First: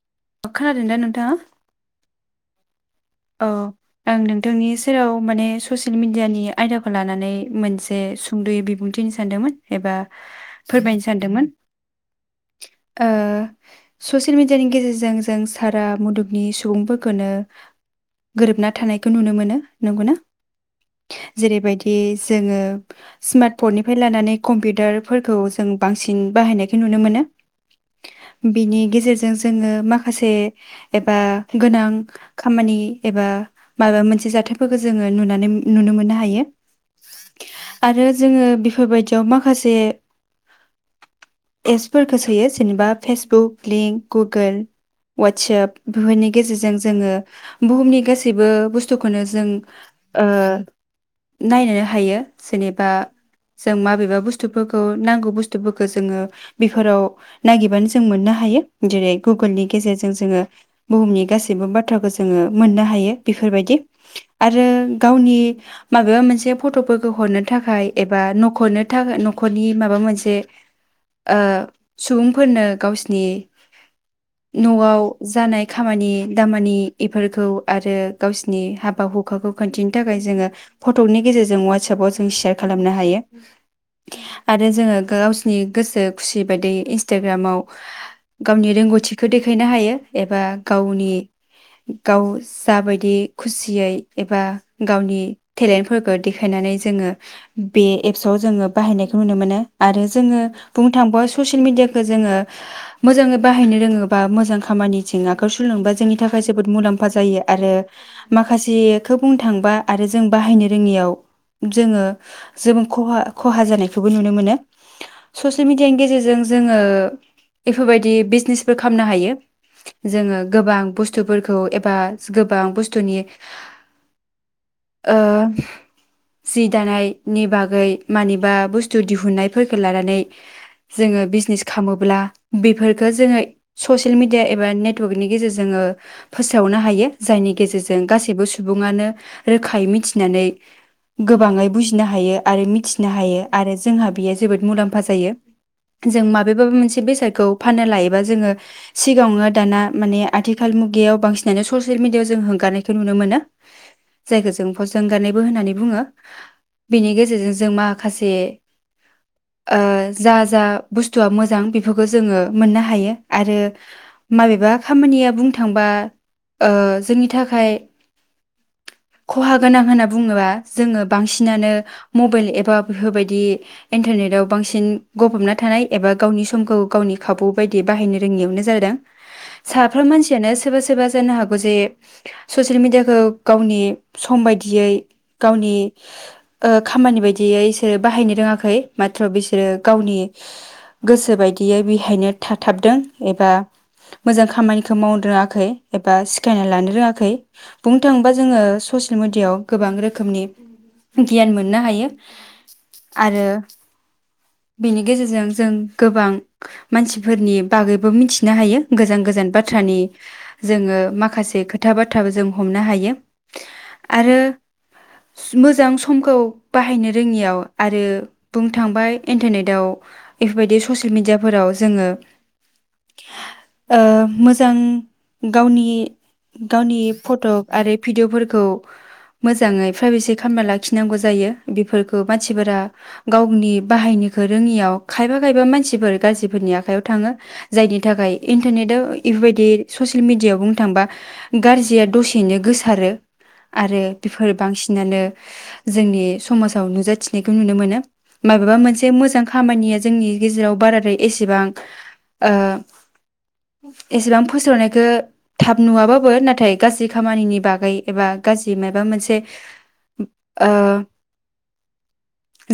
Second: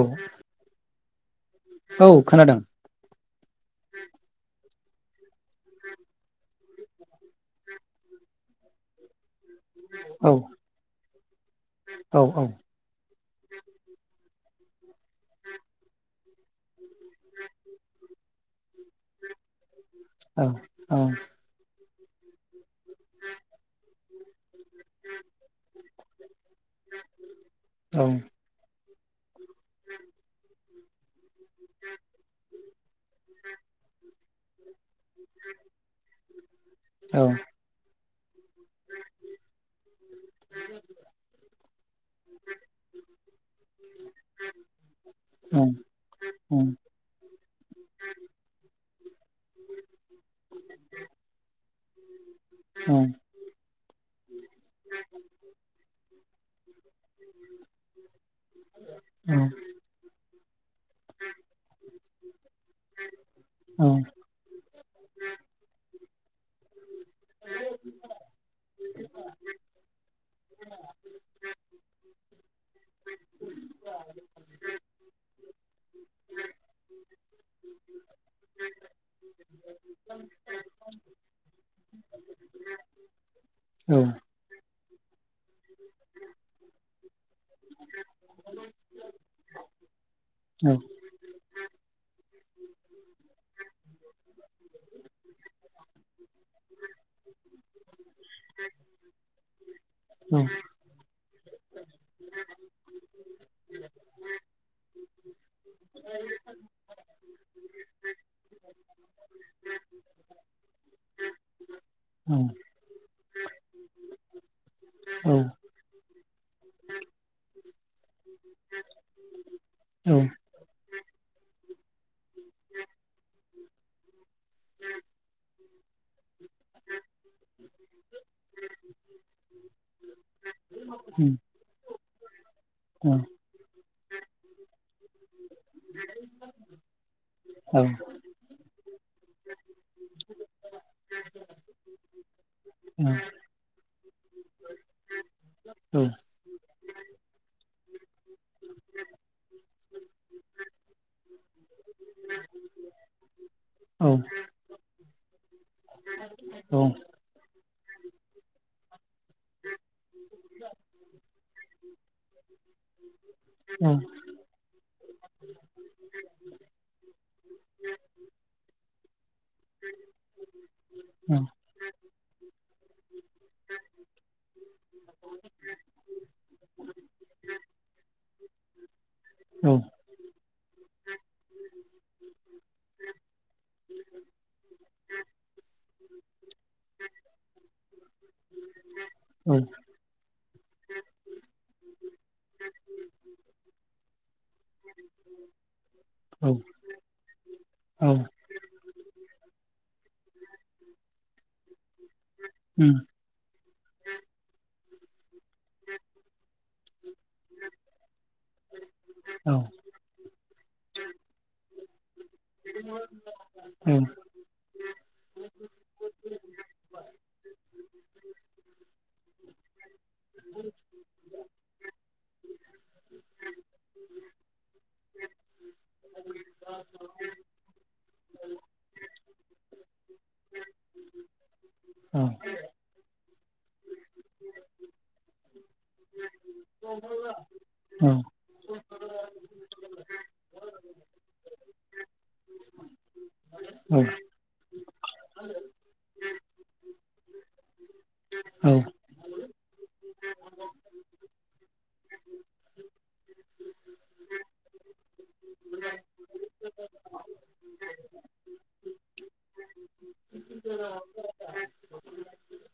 औ खोनादोंना नोंथाङा औ खोनादों जेराव माने ससियेल मिडियानि आयदाखौ लानानै मोनसे सुंद'यै बिबुंथि होनो सानदोंमोन एबा औ फोरमायनो सानदोंमोन औ औ ओ ससे ससियेल मिडियानि गेजेरजों जों सारा मुलुगनि सुबुंफोर खौनो गोरोबना थानायखौ नुनो मोनो नंगौना औ जेरैबायदि बे जोङो स्मार्ट फननिफ्राय लानानै कम्पिउटारफोरखौ जों बांसिन बाहायनायखौ नुनो मोनो बिनि गेजेरजों जोङो माखासे एबा गोनां खामानि एबा माबा मोनसे जाथायफोरखौ जोङो नुनानै नुनो मोननो हायो औ आरो जोङो बेफोरबायदियाव माखासे एप्सफोरखौ सोयो जेनेबा फेसबुक लिंक गुगोल उम ववाट्सप बेफोरनि उम गेजेरजों जोङो बुहुमनि गासैबो बुस्थुखौनो जों ओ नायनोनो हायो जेनेबा उम जों माबेबा बुस्थुफोरखौ नांगौ बुस्थुफोरखौ जोङो बेफोराव नागिरबानो जों मोननो हायो जेरै उम गुगोलनि गेजेरजों जोङो बुहुमनि गासैबो बाथ्राखौ जों जोङो मोननो हायो बेफोरबायदि औ आरो गावनि माबेबा मोनसे फट'फोरखौ हरनो थाखाय एबा न'खरनो थाखाय न'खरनि माबा मोनसे सुबुंफोरनो ओ गावसिनि न'आव जानाय खामानि दामानि इफोरखौ आरो गावसिनि हाबा हुखाखौ खोनन्थिनो थाखाय जोङो फटकनि गेजेरजों ववाटसपाव जों शयार खालामनो हायो औ आरो जोङो गावसिनि गोसो खुसि बायदि इन्सटाग्रामाव गावनि रोंगौथिखौ देखायनो हायो एबा गावनि गाव जाबायदि खुसियै एबा गावनि टेलेन्टफोरखौ देखायनानै जोङो बे एप्सआव जोङो बाहायनायखौ नुनो मोनो आरो जोङो उम बुंनो थाङोबा ससियेल मिडियाखौ जोङो मोजाङै बाहायनो रोङोबा मोजां खामानिजों आखाइ सुलोङोबा जोंनि थाखाय जोबोद मुलाम्फा जायो आरो माखासेखौ बुंनो थांबा आरो जों बाहायनो रोङियाव जोङो औ जबो खहा जानायखौबो नुनो मोनो औ ससियेल मिेडियानि गेजेरजों जोङो बेफोरबायदि बिजनेसफोर खालामनो हायो औ जोङो गोबां बुस्थु बुस्थुफोरखौ एबा गोबां बुस्थुनि ओ जि दानायनि बागै मानिबा बुस्थु दिहुन्नायफोरखौो लानानै औ उम जोङो बिजनेस खालामोब्ला औ बेफोरफोरखौ जोङो ससियेल मिेडिया एबा नेटवर्कनि गेजेरजोंङो फोसावनो हायो जायनि औ औ गेजेरजों गासैबो सुबुङानो रोखायै मिथिनानै गोबाङै बुजिनो हायो आरो मिथिनो हायो आरो जोंहा बेयो जोबोद मुलाम्फा जायो जों माबेबाबा मोनसे बेसादखौ फाननो लायोबा जोङो सिगाङावनो दाना माने आथिखाल आथिखाल मुगायाव बांसिनानो ससियेल मिेडिायाव जों होंगारनायखौ नुनो मोनो जायखौ जों फोस हगारनायबो होननानै बुङो बेनि गेजेरजों जों माखासे जा जा बुस्थुआ मोजां बेफोरखौ जोङो मोननो हायो आरो माबेबा खामानिया बुंथ थांबा ओ जोंनि थाखाय खहा गोनां होनना बुङोबा जोङो बांसिनानो मबाइल एबा बेफोरबायदि इन्टारनेटाव बांसिन गबबना थानाय एबा गावनि समखौ गावनि खाबु बायदि बाहायनो रोङियावनो जादों साफ्रीम मानसि सिथियानो सोरबा सोरबा जानो हागौ जे ससियेल मिेडियाखौ गावनि सम बायदियै गावनि खामानि बायदियै बिसोरो बाहायनो रोङाखै माथ्र बिसोरो गावनि गोसो बायदियै बेहायनो थाथाबदों एबा मोजां खामानि मावनो रोङाखै एबा सिखायना लानो रोङाखै बुंनो थाङोबा जोङो ससियेल मेडियायाव गोबां रोखोमनि गियान मोननो हायो आरो बेनि गेजेरजों जों गोबां मानसिफोरनि बागैबो मिथिनो हायो गोजान गोजान बाथ जोङो माखासे खोथा बाथाबो जों हमनो हायो आरो मोजां समखौ बाहायनो रोङियाव आरो बुंनो थांबाय इन्टारनेटाव बेफोरबायदि ससिेल मिडियाफोराव जोङो जों गावनि-गावनि फट' आरो भिडिअ'फोरखौ मोजाङै प्राइभेसि खालामना लाखिनांगौ जायो बेफोरखौ मानसिफोरा गावनि बाहायनोखौ रोङियाव खायफा खायबा मानसिफोर गाज्रिफोरनि आखायाव थाङो जायनि थाखाय इन्टारनेटआव इफोरबायदि ससियेल मेडियाआव बुंनो थाङोबा गाज्रिया दसेैनो गोसारो औ आरो बेफोर बांसिनानो जोंनि समाजाव नुजाथिनायखौ नुनो मोनो माबेबा मोनसे मोजां खामानिया जोंनि गेजेराव बाराद्राय एसेबां एसेबां फोसावनायखौ थाब नुवाबाबो नाथाय गाज्रि खामानिनि बागै एबा गाज्रि माबा मोनसे ओ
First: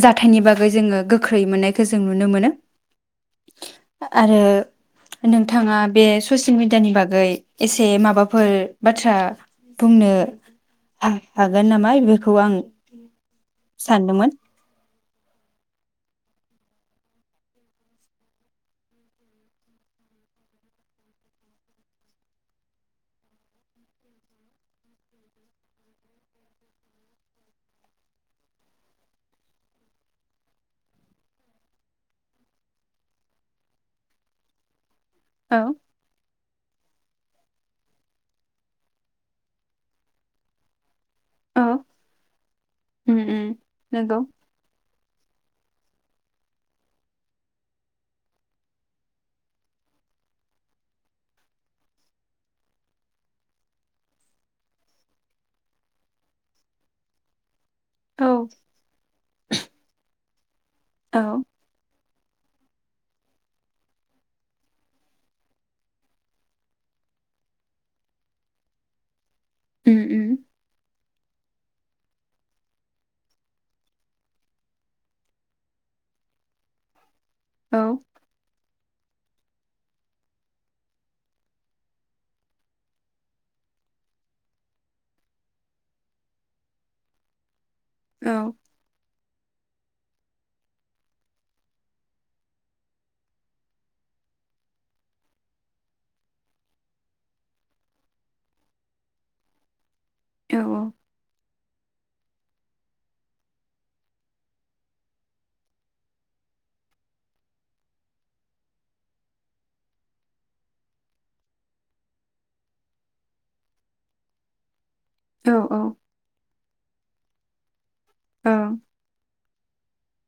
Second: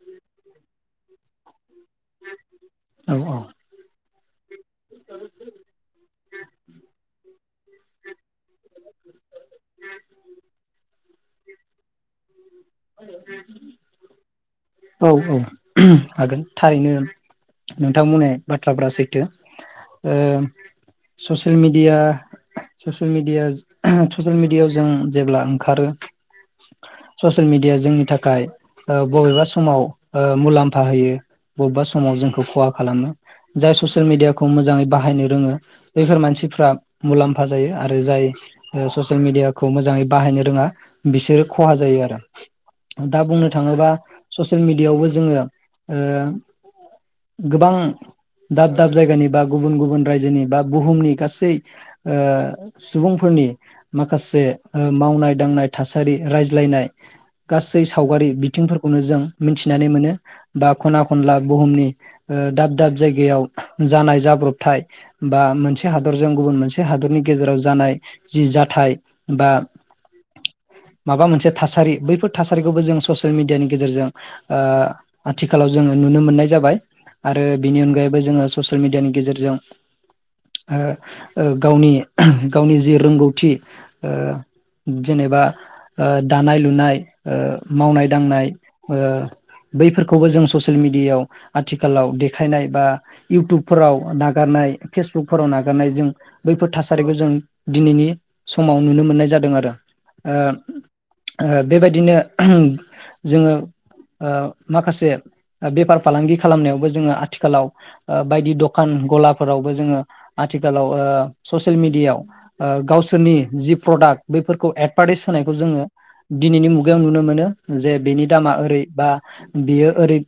जाथायनि बागै जोङो गोख्रै मोननायखौ जों नुनो मोनो आरो नोंथाङा बे ससियेल मिेडियानि बागै एसे माबाफोर बाथ्रा बुंनो हागोन नामा बेखौ आं सानदोंमोन औ-औ हागोन थारैनो नोंथांमोनहा बाथ्राफ्रा सैथो ससियेल ओ मिडिया सयेल मिडिया ससियेल मिडियाायाव जों जेब्ला ओंखारो ससियेल मिडिया जोंनि थाखाय ओ बबेबा समाव ओ मुलाम्फा होयो बबेबा समाव जोंखौ खहा खालामो जाय ससियेल मिडियाखौ मोजाङै बाहाय बाहायनो रोङो औ बेैफोर मानसिफ्रा मुलाम्फा जायो आरो जाय ससियेल मिडियाखौ मोजाङै बाहायनो रोङा बिसोर औ खहा जायो आरो उम दा उम बुंनो थाङोब्ला नंगौ ससियेल मिेडियायावबो जोङो ओ गोबां दाब दाब जायगानि बा गुबुन गुबुन रायजोनि बा बुहुमनि गासै ओ सुबुंफोरनि माखासे ओ मावनाय दांनाय थासारि रायज्लायनाय गासै औ सावगारि बिथिंफोरखौनो जों मिथिनानै मोनो बा खना औ खनला बुहुमनि दाब दाब जायगायाव जानाय जाब्रबथाय बा मोनसे हादरजों गुबुन मोनसे हादरनि गेजेराव जानाय जि जाथाय बा उम उम माबा मोनसे थासारि बैफोर थासारिखौबो जों ससियेल मिडियानि गेजेरजों आथिखालाव जोङो नुनो मोननाय जाबाय आरो बिनि औ अनगायैबो जोङो ससियेल मिेडियानि गेजेरजों ओ-ओ गावनि गावनि जि रोंगौथि ओ जेनेबा ओ दानाय लुनाय ओ मावनाय औ दांनाय ओ बैफोरखौबो जों ससियेल मेडियायाव आथिखालाव देखायनाय बा इउटुबफोराव नागारनाय फेसबुकफोराव नागारनाय जों बैफोर थासारिखौ जों दिनैनि समाव नुनो मोननाय जादों आरो। ओ औ ओ बेबायदिनो जोङो ओ माखासे बेफार फालांगि खालामनायावबो जोङो आथिखालाव बायदि दखान गलाफोरावबो जोङो आथिखालाव ओ ससियेल मेडियायाव ओ गावसोरनि जि प्रडाक्ट बैफोरखौ एड भारतायस औ होनायखौ जोङो दिनैनि मुगायाव नुनो मोनो जे बेनि औ दामा ओरै बा बियो ओरै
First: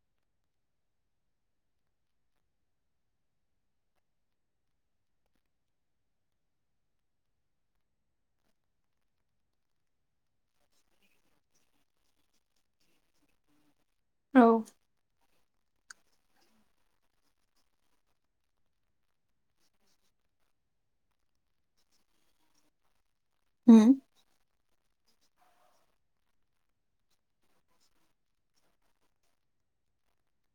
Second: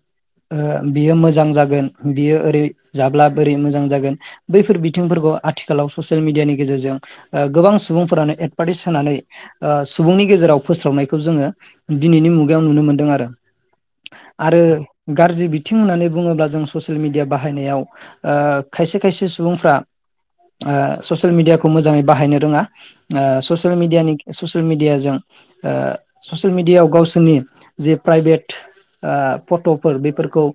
बियो मोजां जागोन बियो ओरै जाब्ला बोरै मोजां जागोन बैफोर बिथिंफोरखौ आथिखालाव ससियेल मेडियानि गेजेरजों गोबां सुबुंफोरानो एदभार्टाइस होनानै सुबुंनि गेजेराव फोस्रावनायखौ जोङो दिनैनि मुगायाव नुनो मोनदों आरो। औ आरो गाज्रि बि थिं होननानै बुङोब्ला जों ससियेल मिडिया बाहायनायाव ओ खायसे-खायसे सुबुंफ्रा ओ ससियेल मिडियाखौ मोजाङै बाहायनो रोङा ओ सयेल उम मिडियानि ससियेल मिडियाजों ओ ससियेल मिदियाव गावसोरनि जे प्राइभेट ओ फटफोर बेफोरखौ ओ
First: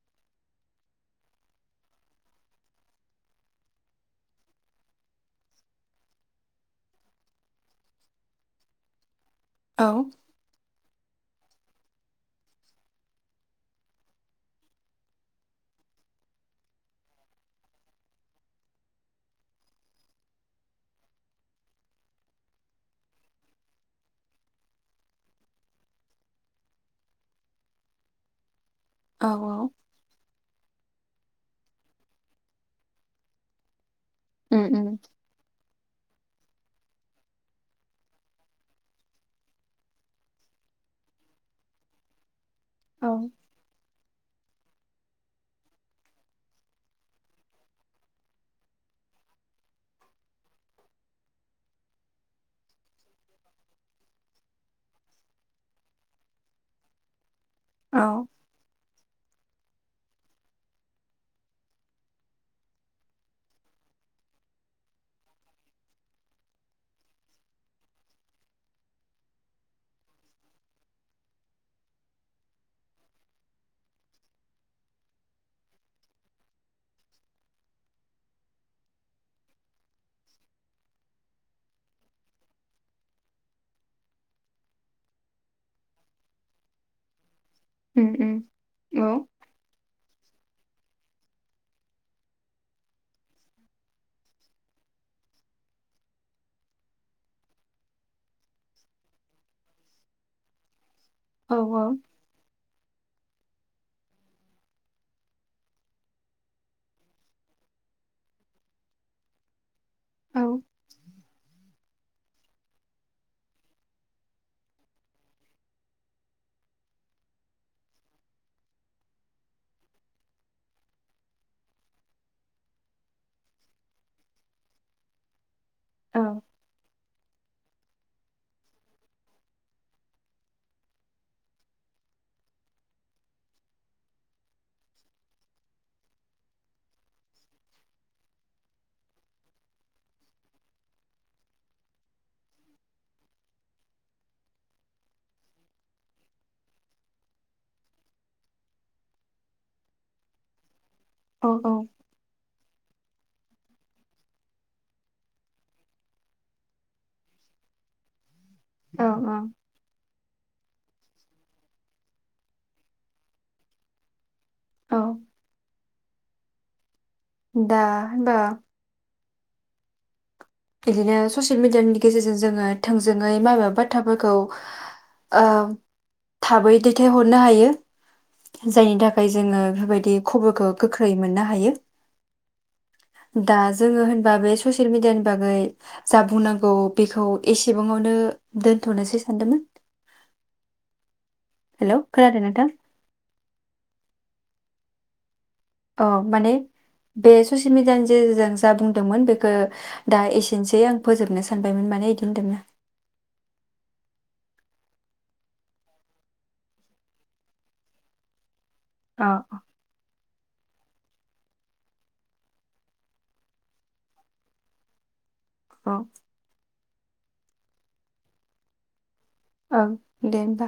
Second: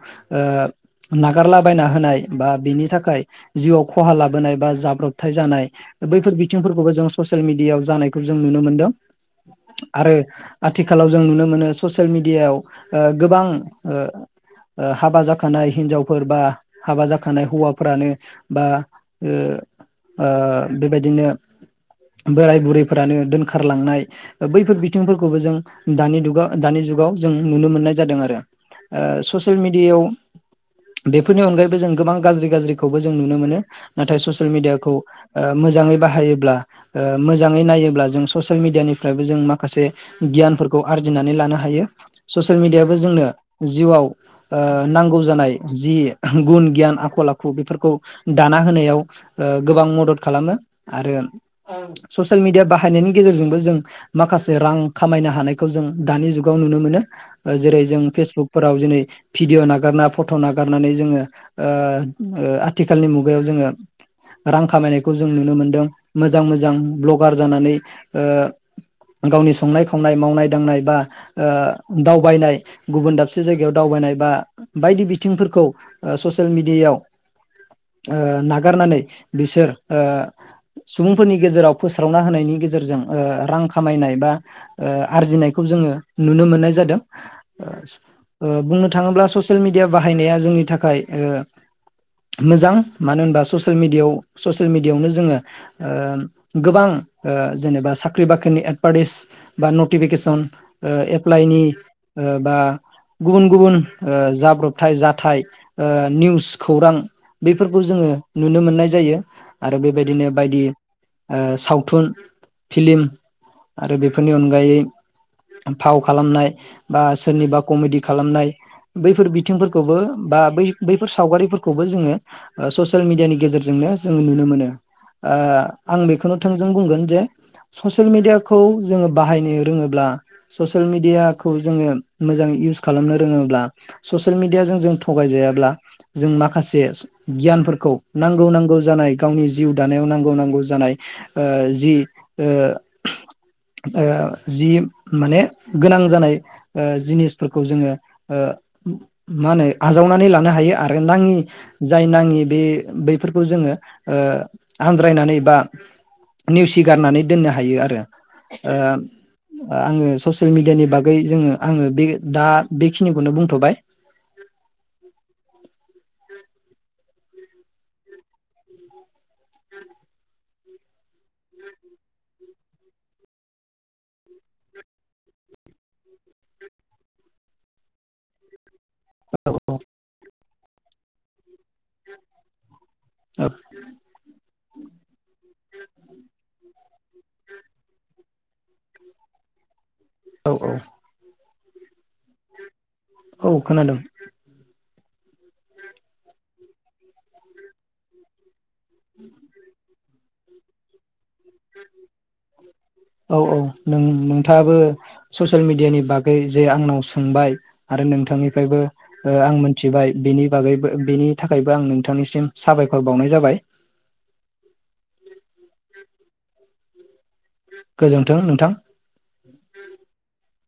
नागारलाबायना होनाय बा बिनि थाखाय जिउआव खहा लाबोनाय बा जाब्रबथाय जानाय बैफोर बिथिंफोरखौबो जों ससियेल मिदियायाव जानायखौ जों नुनो मोनदों औ आरो आ थिखालाव जों नुनो मोनो ससियेल मेडियायाव ओ गोबां ओ ओ हाबा जाखानाय हिनजावफोर बा हाबा जाखानाय हौवाफोरानो बा ओ ओ बेबायदिनो बोराय बुरैफोरानो दोनखारलांनाय बैफोर बिथिंफोरखौबो जों दानि दुगाव दानि जुगाव जों नुनो मोननाय जादों आरो। औ औ ओक्षससियेल मिडियायाव बेफोरनि अनगायैबो जों गोबां गाज्रि गाज्रिखौबो जों नुनो मोनो। नाथाय ससियेल उम उम मिडियाखौ ओ मोजाङै बाहायो ल्बा ओ मोजाङै नायोब्ला जों ससेल मिदियानि फ्रायबो जों माखासे गियानफोरखौ आरजिनानै लानो हायो। ससियेल मिडियाबो औ जोंनो जिउआव ओ नांगौ जानाय जि गुन गियान आखल आखु बेफोरखौ दाना होनायाव ओ गोबां मदद खालामो आरो ससियेल मिदिया बाहायनायनि गेजेरजोंबो जों माखासे रां खामायनो हानायखौ जों दानि जुगाव नुनो मोनो। जेरै औ जों फेसबुकफोराव जेरै भिडिअ नागारना फट नागारनानै जोङो ओ ओ आथिखालनि मुगायाव जोङो रां खामायनायखौ जों नुनो मोनदों मोजां मोजां भ्लगार जानानै ओ गावनि संनाय खावनाय मावनाय दांनाय बा ओ दावबायनाय गुबुन दाबसे जायगायाव दावबायनाय बा बायदि बिथिंफोरखौ ओ ससियेल मिडियाआव ओ नागारनानै बिसोर ओ सुबुंफोरनि गेजेराव फोस्रावना होनायनि गेजेरजों ओ रां खामायनाय बा ओ आरजिनायखौ जोङो नुनो मोननाय जादों। [unintelligible] उम उम ओ बुंनो औ थाङोब्ला ससियेल मिडिया बाहायनाया जोंनि थाखाय ओ मोजां मानो होनबा ससेल मिडियाव ससियेल मिडियायावनो जोङो ओ गोबां ओ जेनोबा सा ख्रि बाख्रिनि एडभारटिस बा नतिफिकेसन ओ औ एप्लाइनि ओ बा गुबुन गुबुन ओ जाब्रबथाय जाथाय ओ निउस खौरां बेफोरखौ जोङो नुनो मोननाय जायो आरो बेबायदिनो औ बायदि ओ सावथुन फिलिम आरो बेफोरनि अनगायै फाव खालामनाय बा सोरनिबा कमेडि खालामनाय बैफोर बिथिंफोरखौबो बा बै बैफोर सावगारिफोरखौबो जोङो ओ ससियेल मिडियानि गेजेरजोंनो जोङो नुनो मोनो। ओ आं औ बेखौनो थोंजों बुंगोन जे ससियेल मिडियाखौ जोङो बाहायनो रोङोब्ला ससियेल मिडियाखौ जोङो मोजां इउस खालामनो रोङोब्ला ससियेल मिडियाजों जों थगायजायाब्ला जों माखासे गियानफोरखौ नांगौ नांगौ जानाय गावनि जिउ दानायाव नांगौ नांगौ जानाय ओ जि ओ ओ जि माने गोनां जानाय ओ जिनिसफोरखौ जोङो ओ मा होनो आजावनानै लानो हायो आ रो नाङि औ औ जाय नाङि बे बैफोरखौ जोङो ओ आनज्रायनानै बा नेवसिगारनानै दोननो हायो आरो। ओम औ ओ आङो ससियेल मिडियानि बागै जोङो आङो बे दा बेखिनिखौनो बुंथ'बाय। औ। दा बा [inaudible] बिदिनो ससियेल मेडियानि गेजेरजों जों जोङो थोंजोङै माबा बाथ्राफोरखौ ओ थाबै दैथायहरनो हायो। जायनि थाखाय जोङो बेफोरबायदि खबरखौ गोख्रै मोननो हायो औ दा जोङो होनबा बे ससियेल मिडियानि बागै जा बुंनांगौ औ बेखौ एसेबाङावनो दोनथ'नोसै सानदोंमोन औ औ हेल' खोनादों नोंथां औ खोनादों औ माने बे ससियेल मिडियानि गेजेरजों जा बुंदोंमोन बेखौ दा एसेनोसै आं फोजोबनो सानबायमोन माने बिदि होनदोंना थाङाबो ससियेल मिडियानि बागै जे आंनाव सोंबाय आरो नोंथांनि फ्रायबो अ आं मोनथिबाय बिनि बेनि थाखायबो आं नोंथांनिसिम साबायखर बावनाय जाबाय [inaudible] गोजोन्थों नोंथां औ दे होमबा